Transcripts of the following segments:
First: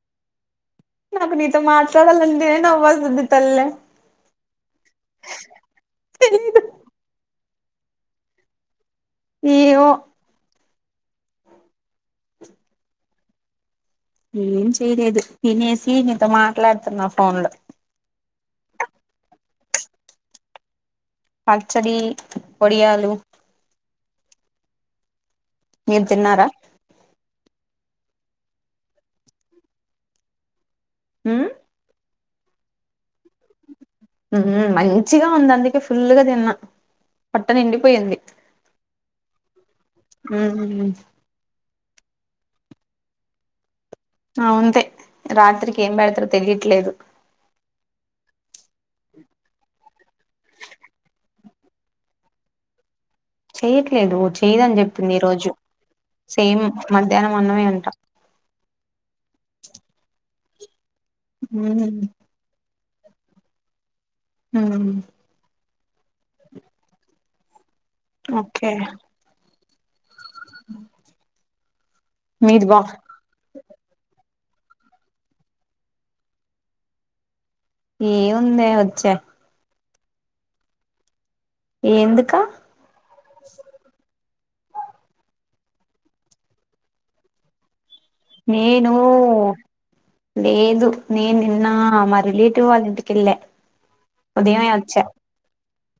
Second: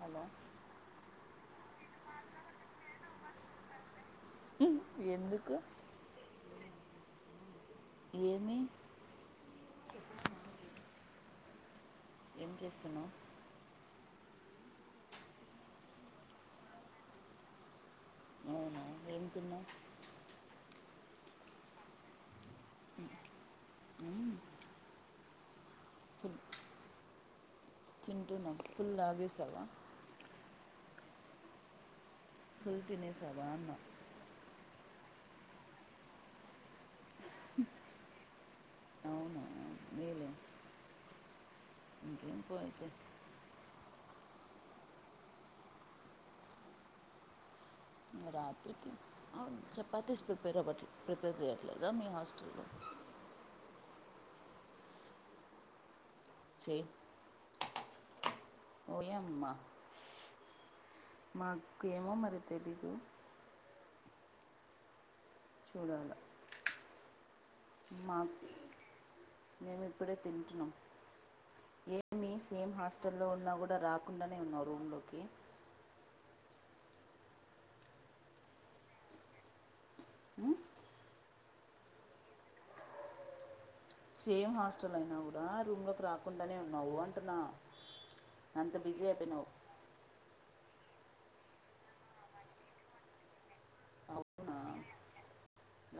Hello నాకు నీతో మాట్లాడాలనంటే నవ్వ్ వస్తంది తల్లే ఎందుకు తెలియదు. ఏమి ఏవో ఏం చేస్తున్నావ్ ఏం చేయలేదు తినేసి నీతో మాట్లాడుతున్నా ఫోన్ లో అవునా ఏం తిన్నావ్ పచ్చడి ఓడియాలు మీరు తిన్నారా తింటూన్నాం ఫుల్ లాగేసవ హ్మ్ ఫుల్ తినేసాను హ్మ్ మంచిగా ఉంది అందుకే ఫుల్ గా దిన్నా పొట్ట నిండిపోయింది అవునా హ్మ్ ఇంకేంపో అయితే ఆ ఉంతే రాత్రికి ఏం పెడతారొ తెలిట్లేదు రాత్రికి ఆ చేపతిస్ ప్రిపేర్ అవ్వట్లే ప్రిపేర్ చేయట్లేదా మీ హాస్టల్లో చెయ్యట్లేదు చేయదని చెప్పింది ఈ రోజు సేమ్ మధ్యాహ్నం అన్నమే ఉంది ఓ యమ్మ మాక్ ఉమ్ ఏమో మరి తెలీదు హ్మ్ చూడాల ఓకే మేము ఇప్పుడే తింటున్నాం ఏ మి మీది సేమ్ బా హాస్టల్లో ఉన్నా కూడా రాకుండానే [inaudible] ఏం ఉందే వచ్చే ఎందుకు సేమ్ హాస్టల్ అయినా కూడా రూమ్ లోకి రాకుండానే ఉన్నావు అంటున్నా అంత నేను బిజీ అయిపోయినావు లేదు నేను నిన్న మా రిలేటివ్ వాళ్ళ ఇంటికి ఏళ్ల అవునా ఉదయంమే వచ్చా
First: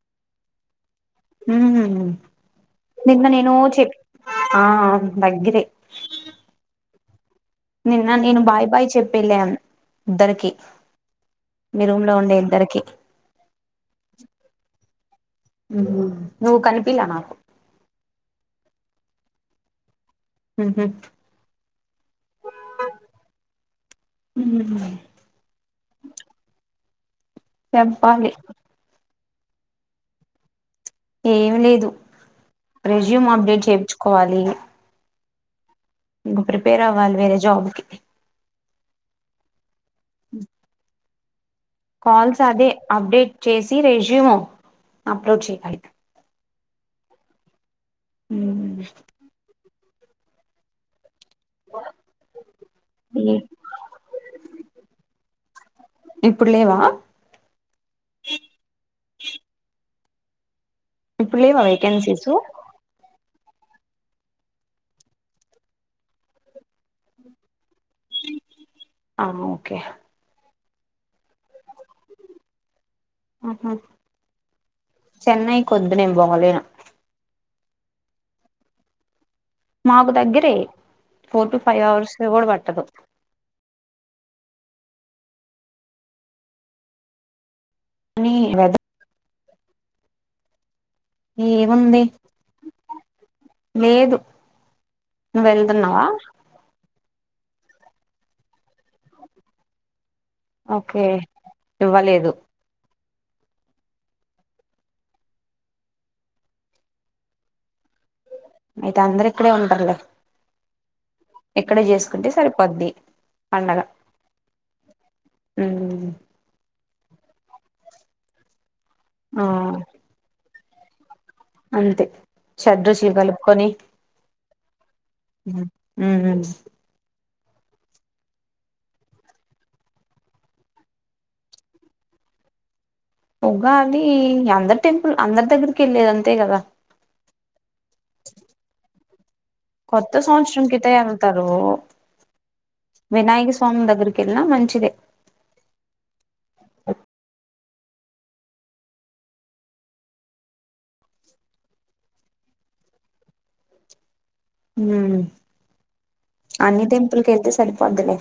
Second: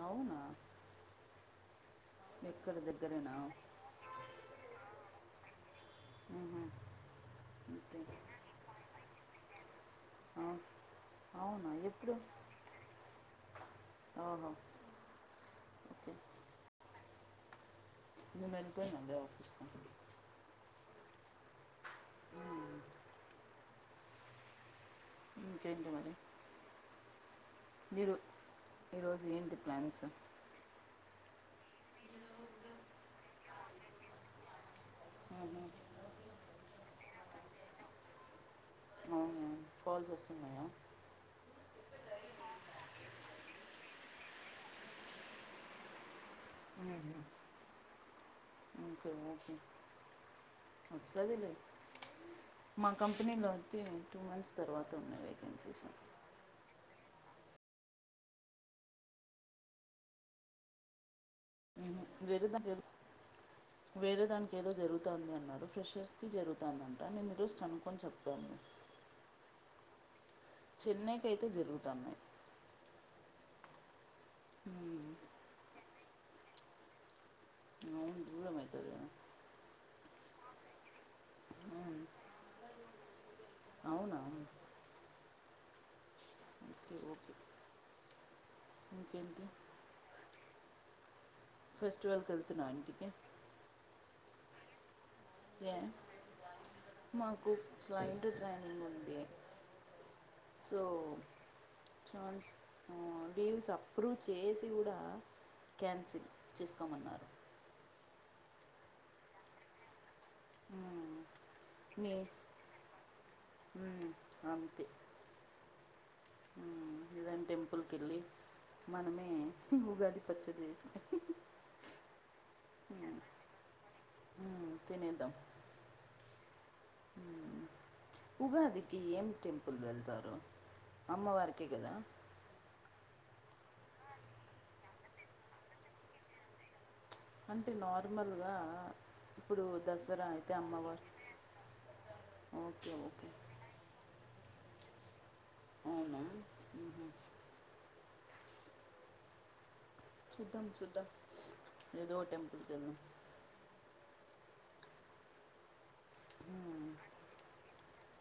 అవునా హ్మ్ ఎక్కడ నిన్న దగ్గరేనా నేను చె ఆ దగ్గరే అ నిన్న నేను బాయ్ బాయ్ చెప్పేళ్ళం ఆ, ఇద్దరికి మీ రూమ్ లో ఉండే ఇద్దరికి ఆహా నువు కనిపిలా నా ఇ మనుపోనాడిఫస్ హ ఉ ఇకంట మరి చెంపాలి జిఎంంటిడి ప్లాన్స్ ఏమి లేదు రెజ్యూమ్ అప్డేట్ చేయించుకోవాలి ఆ ఇంకా ప్రిపేర్ అవాలి వేర జాబ్కి ఆ ఫాల్ చేస్తుంది మయా కాల్స్ అదే అప్డేట్ చేసి రెజ్యూమ్ అప్లోడ్ చేయాలి హ ఉమ్ ఓకే ఓకే సదిలేదు మా ఏ కంపెనీలో అతే టూ మంత్స్ తర్వాత ఉన్నాయి వేకెన్సీస్ ఇప్పుడు లేవా ఇప్పుడు లేవా వేకెన్సీసు వేరే దానికి వేరే దానికి ఏదో జరుగుతుంది అన్నాడు ఫ్రెషర్స్ కి జరుగుతుంది అంట నేను రజ అనును ఆ ఓకే చెన్నైకి అయితే జరుగుతాన్నా ఆహ చెన్నై కొంత నేను గమలేను నేను అవును దూరమతేరు మాకు దగ్గరే four to five um, hours కూడా పట్టదు అవునా కానీ వెదర్ ఇంకే ఇకే ఏముంది వెళ్తున్నావు ఇంటికి లేదు ను ఏ వెళ్తున్నావా మాకు ఫ్లైట్ ట్రైనింగ్ ఉంది సో ఓకే ఇవ్వలేదు ఛాన్స్ లీవ్స్ అప్రూవ్ చేసి కూడా క్యాన్సిల్ చేసుకోమన్నారు అయితే అందరు ఇక్కడే ఉంటర్లే ఉ ఇక్కడ చేసుకుంటే సరిపోద్ది పండగ ఉమ్, మ్ ఇదన్ టెంపుల్కి వెళ్ళి మనమే ఆ ఉగాది పచ్చ అ అంతే షడ్రుచులు కలుపుకొని ఉమ్, తినేద్దాం ఉమ్ ఉమ్. ఉగాదికి ఏం టెంపుల్ వెళ్తారు అమ్మవారికి కదా ఉగా అది అందరు టెంపుల్ అందరి దగ్గరికి వెళ్ళలేద అంతే కదా అ అటి నార్మల్గా ఇప్పుడు కొత్త దసరా అయితే సంవత్సరం కిటా అమ్మవారు వెళ్తారు ఓకే ఓకే వినాయక స్వామి దగ్గరికి క ఎలా మంచిద అవునా శద్ధం శద్ద్దం అదో టెంపుల్ కద అన్ని టెంపుల్క వెళ్తే సరిపోదులే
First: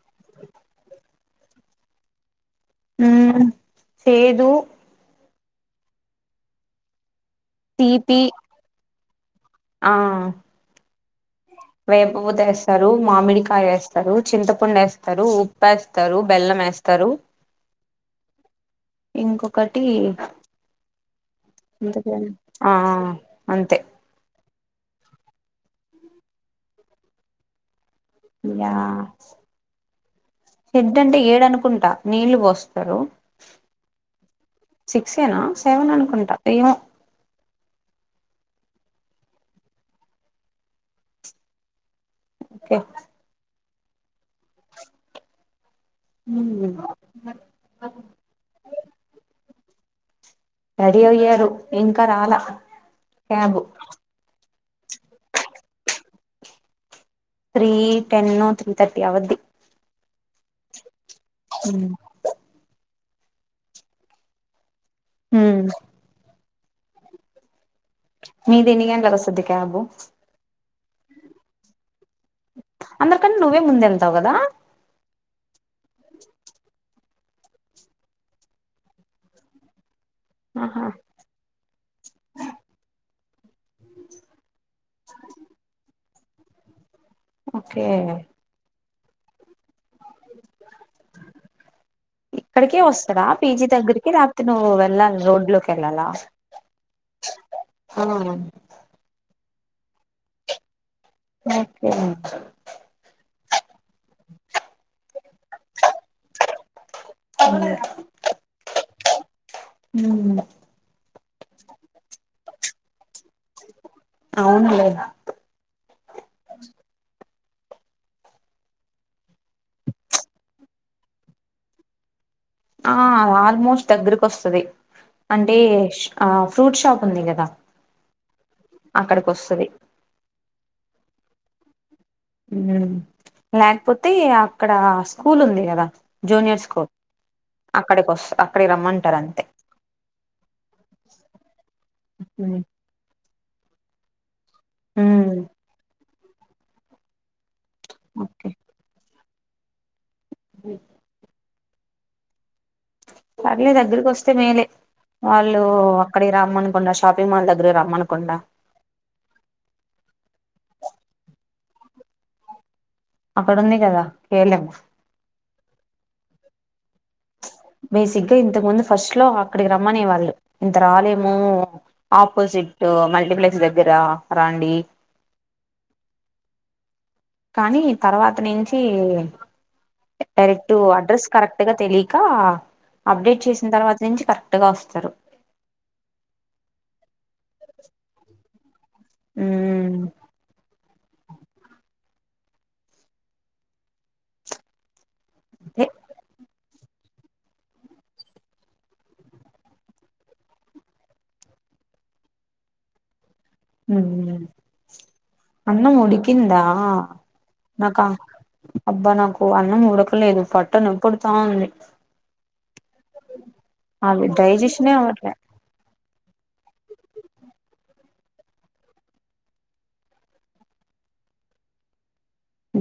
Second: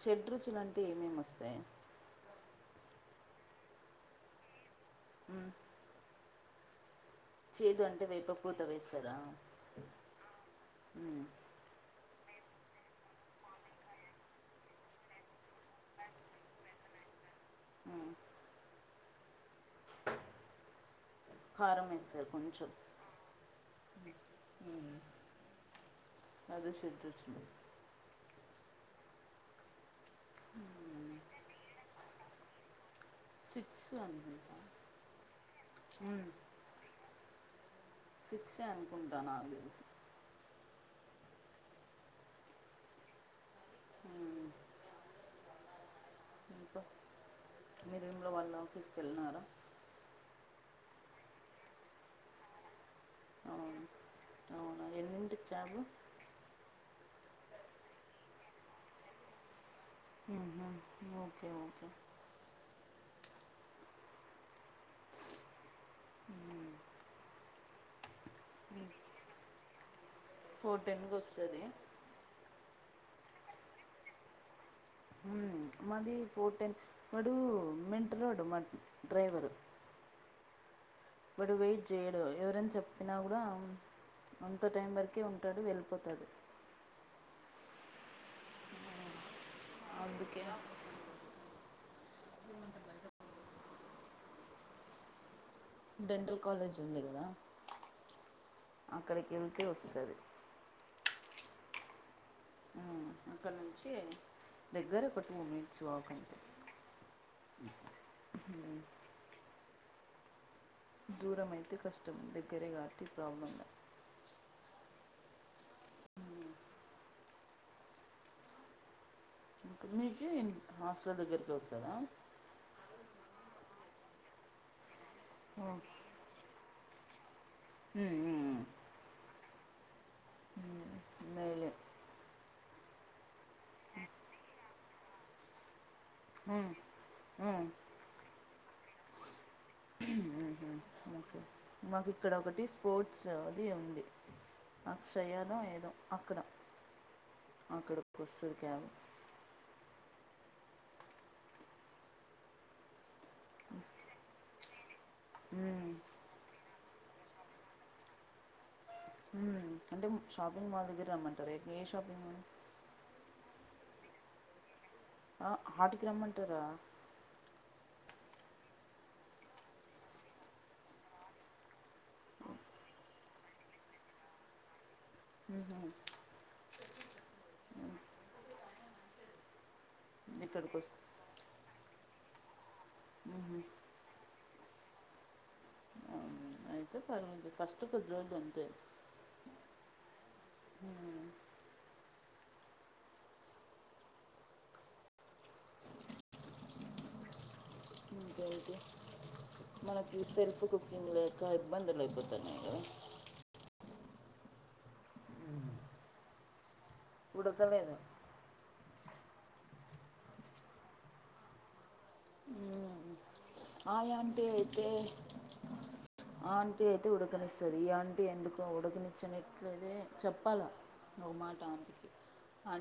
షడ రుచిలుంటే ఏమేమి వస్తుంది చేేదు అ చేదు అంటే తీపి వైపు పూత వేస్తారు ఆ ఉమ్, వే ూదేస్తారు మామిడికాయ వేస్తారు చింతపండు వేస్తారు ఉప్ప వేస్తారు బెల్లం వేస్తారు అ ఇంకొక ఒకటింత కారం వేస్తారు ఆ అంతే అది స వచ్చ హెడ్ అంటే ఏడు అనుకుంటా నీళ్ళు పోస్తారు సిక్స్ అనుకుంటా సిక్సేనా సెవెన్ అనుకుంటా ఏమో ఇసే అనుకుంట నాకే తెల్సి ఓకె ఇంక మీ రూమ్ వాళ్ళ ఆఫీస్కి వెళ్ళినారా రెడీ అయ్యారు ఇంకా రాల అవును అవున ఎన్నింటికి cab three ten three thirty అవద్ది ఆహ ఓకే ఉమ్ ఓకే ఉవ్ మీది ఎన్ని గంటలకి వస్తుంది క్యాబు చ్ ఫోర్ టెన్ కోస్తది అందరి కన్న నువ్వే ముందె వెళ్తావు కదా ఉమ్ మది ఫోర్ టెన్ వడూ మెంటలోడు మా డ్రైవరు ఆహ వాడు వెయిట్ చేయడు ఎవరెన్ చెప్పినా కూడా అంత టైం వరకే ఉంటాడు వెళ్ళిపోతాడు ఓకే అందుకే ఇక్కడికె వస్తడా పీజి దగ్గరికి రాత్రినే గదా వెళ్ళాలి రోడ్ లోకి వెళ్ళాలా డెంటల్ కాలేజ్ ఉంది కదా ఆ అక్కడికి వె తే వస్తది ఓకె హ్మ్మ్ అక్కడ నుంచి దగ్గర ఒక టూ మినిట్స్ వాక్ అంతె హుమ్ దూరం అయితే కష్టం దగ్గరే కాబట్టి ప్రాబ్లం లె అవును లె ఇంక మీకి హాస్టల్ దగ్గరికి వస్తాదా ఆ ఆల్మోస్ట్ దగ్గరకు వస్తది అంటె ఉమ్, ఆ ఫ్రూట్ షాప్ ఉంది గదా ఉమ్, అక్కడికి వస్తది ఉమ్ మే లె హ్మ్మ్. ల్యాకపోతే అక్కడ స్కూల్ ఉంది కదా జూనియర్ ఉమ్, స్కూల్ ఉమ్, అక్కడికి వస్తా అక్కడికి రమ్మంటారు అంతే ఓకే మాకు ఇక్కడ ఒకటి స్పోర్ట్స్ ది ఉంది హ్మ్ అక్షయద ఏదొ అక్కడ అక్కడికి ఓకే వస్తాది క్యాబు [inaudible] పర్లే దగ్గరకి వస్తే మేలే వాళ్ళు ఉమ్, అక్కడ రామ్మని గుండ షాపింగ్ మాల్ దగ్గర రమ్మనుకుండా హ్మ్మ్ అంటే షాపింగ్ మాల్ దగ్గర రమ్మంటారు ఏ షాపింగ్ మాల్ అక్కడుంది కదా కేలము ఆ హాటికి రమ్మంటారా బేసిక్గా ఇంతకు ముందు ఫస్ట్ లో అక్కడికి రమ్మనే వాళ్ళు ఇంత రాలేమో ఆపోజిట్ మల్టీప్లెక్స్ దగ్గర రండి హ కానీ తర్వాత నుంచి డైరెక్ట్ ఇక్కడికి వస్త అడ్రెస్ కరెక్ట్గా తెలీకా అప్డేట్ చేసిన తర్వాత నుంచి కర అట్గా వస్తారు అయితే పర్ంది ఫస్ట్ ఫిబ్రవరి అంతే ఉమ్ అ హ ఇంకేంటి మనకి సెల్ఫ్ కుకింగ్ క ఇబ్బందులు అయిపోతున్నా క అన్న ముడికిందా ఉడకలేదు నాకా అబ్బా నా నాకు అన్నం ఉడకలేదు పట్టను ఎ పడుతా ఉంది ఆ అది ఆంటీ అయితే డైజెషనే అవట్లే ఆంటీ అయితే ఉడకనిస్తుంది ఈ ఆంటీ ఎందుకో ఉడకనిచ్చినట్లద చెప్పాలా నవ మాట ఆంటీకి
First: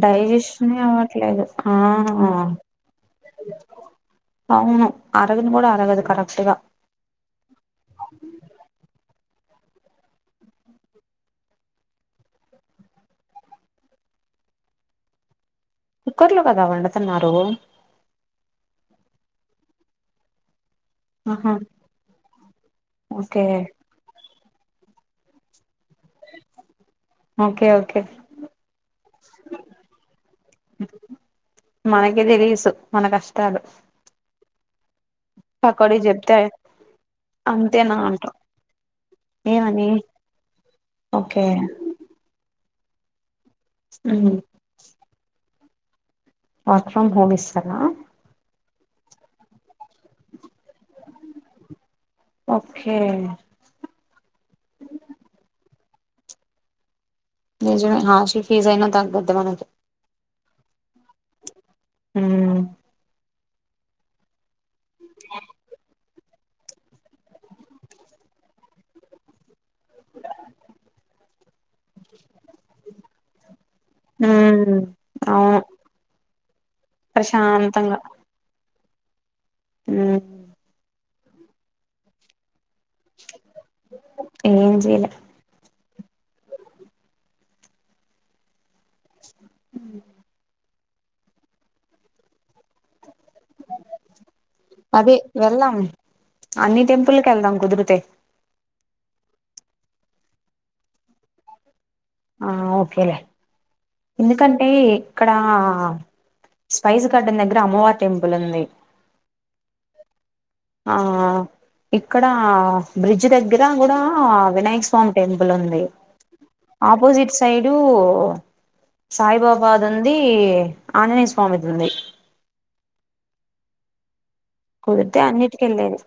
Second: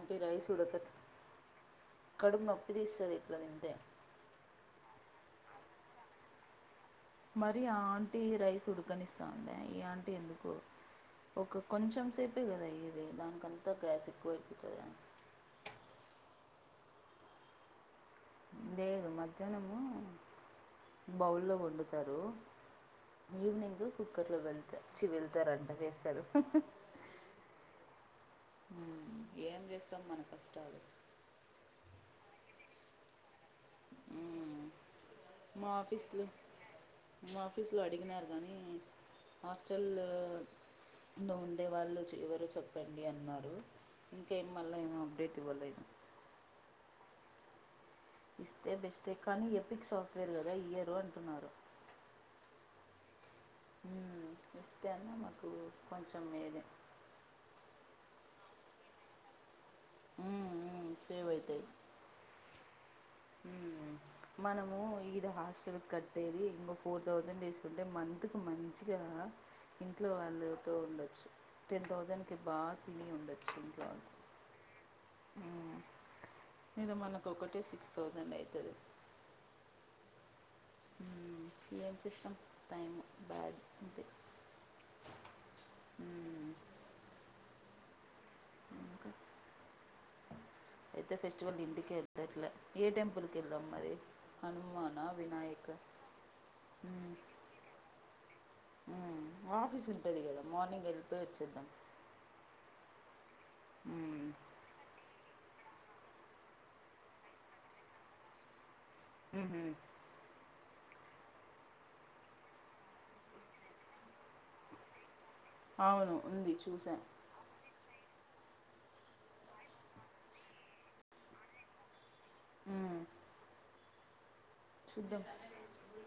డైజెషన్ ఇవ్వట్లేదు కడు నప్పి తీసది ఇట్ల నిందే అవును అరగను కూడా అరగదు కరెక్ట్గా మరి ఆంటీ రైస్ ఉడకనిస్తాను అే ఈ ఆంటీ ఎందుకు ఒక కొంచెం సేపే కదా ఇది దానికంతా గ్యాస్ ఎక్కువ అయిపోయి కదా కుక్కర్లు కదా వండుతున్నారు లేదు మధ్యాహ్నము బౌల్ ఆహా లో వండుతారు ఓకే ఈవినింగ్ కుక్కర్ లో వెళ్త చివిలతో రెం వే ఓకే ఓకే ఏం చేస్తాం మన కష్టాలు అ తెలీసు మన కష్టాలు మ్మ్. మా పకోడి ఆఫీస్లో చెప్తే మా ఆఫీస్లో అంతేనా అంట అడిగినారు కానీ ఏమని హాస్టల్లోలో ఓకే ఉండే వాళ్ళు ఎవరు చెప్తారు పెండి అన్నారు ఉమ్. ఇంకాేం మళ్ళ ఏమో అప్డేట్ ఇవ్వలేదు వర్క్ ఫ్రమ్ హోమ్ ఇస్తారా ఇస్తే బెస్ట్ క్ కానీ ఎపిక్ సాఫ్ట్వేర్ కదా ఇయరు అంటున్నారు ఓకే ఇస్తే అన్న మాకు కొంచెం వేరే నిజమే హాస్టల్ ఫీజ్ అయినా తగ్గుద్ది మనకి సేవ్ హ హ మనము ఈడ హాస్టల్ కట్ బేబీ ఇంగో ఫోర్ తౌసండ్ తీసుకుంటే మంత్ కి మంచిది అని రా ఇంట్లో అందరితో ఉండొచ్చు టెన్ తౌసండ్ కి బాగా తిని ఉండొచ్చు ఇంట్లో వాళ్ళు ఉమ్ అవును హుమ్మ్ మీద మనకు ఒకటే సిక్స్ ప్రశాంతంగా తౌసండ్ అయితది ఉహు హుమ్మ్ ఏం చేస్తాం టైం బ్యాడ్ అంతే ఏం చేయలే మ్మ్. ఇంకా ఉమ్మ్ అయితే ఫెస్టివల్ ఇంటికె ఎత్తట్లే ఏ టెంపుల్ అదే వినాయక వెళ్దాం అన్ని టెంపుల్ కెళ్దాం కుదిరితే ఉమ్మ్ ఆఫీస్ ఉంటుంది కదా మార్నింగ్ వెళ్ళిపోయి వచ్చేద్దాం ఆ ఓకేలే మ్మ్. ఎందుకంటే ఇక్కడా స్పైస్ గార్డెన్ దగ్గర అమ్మవారి టెంపుల్ ఉంది ఉహుమ్ ఆ ఇక్కడ బ్రిడ్జ్ దగ్గర కూడా వినాయక స్వామి టెంపుల్ ఉంది అవును ఉంది చూసా ఆపోజిట్ సైడు సాయిబాబా ది ఉంది ఆంజనేయ స్వామిది ఉంది హుమ్మ్ కుదిరితే అన్నిటికెళ్ళేది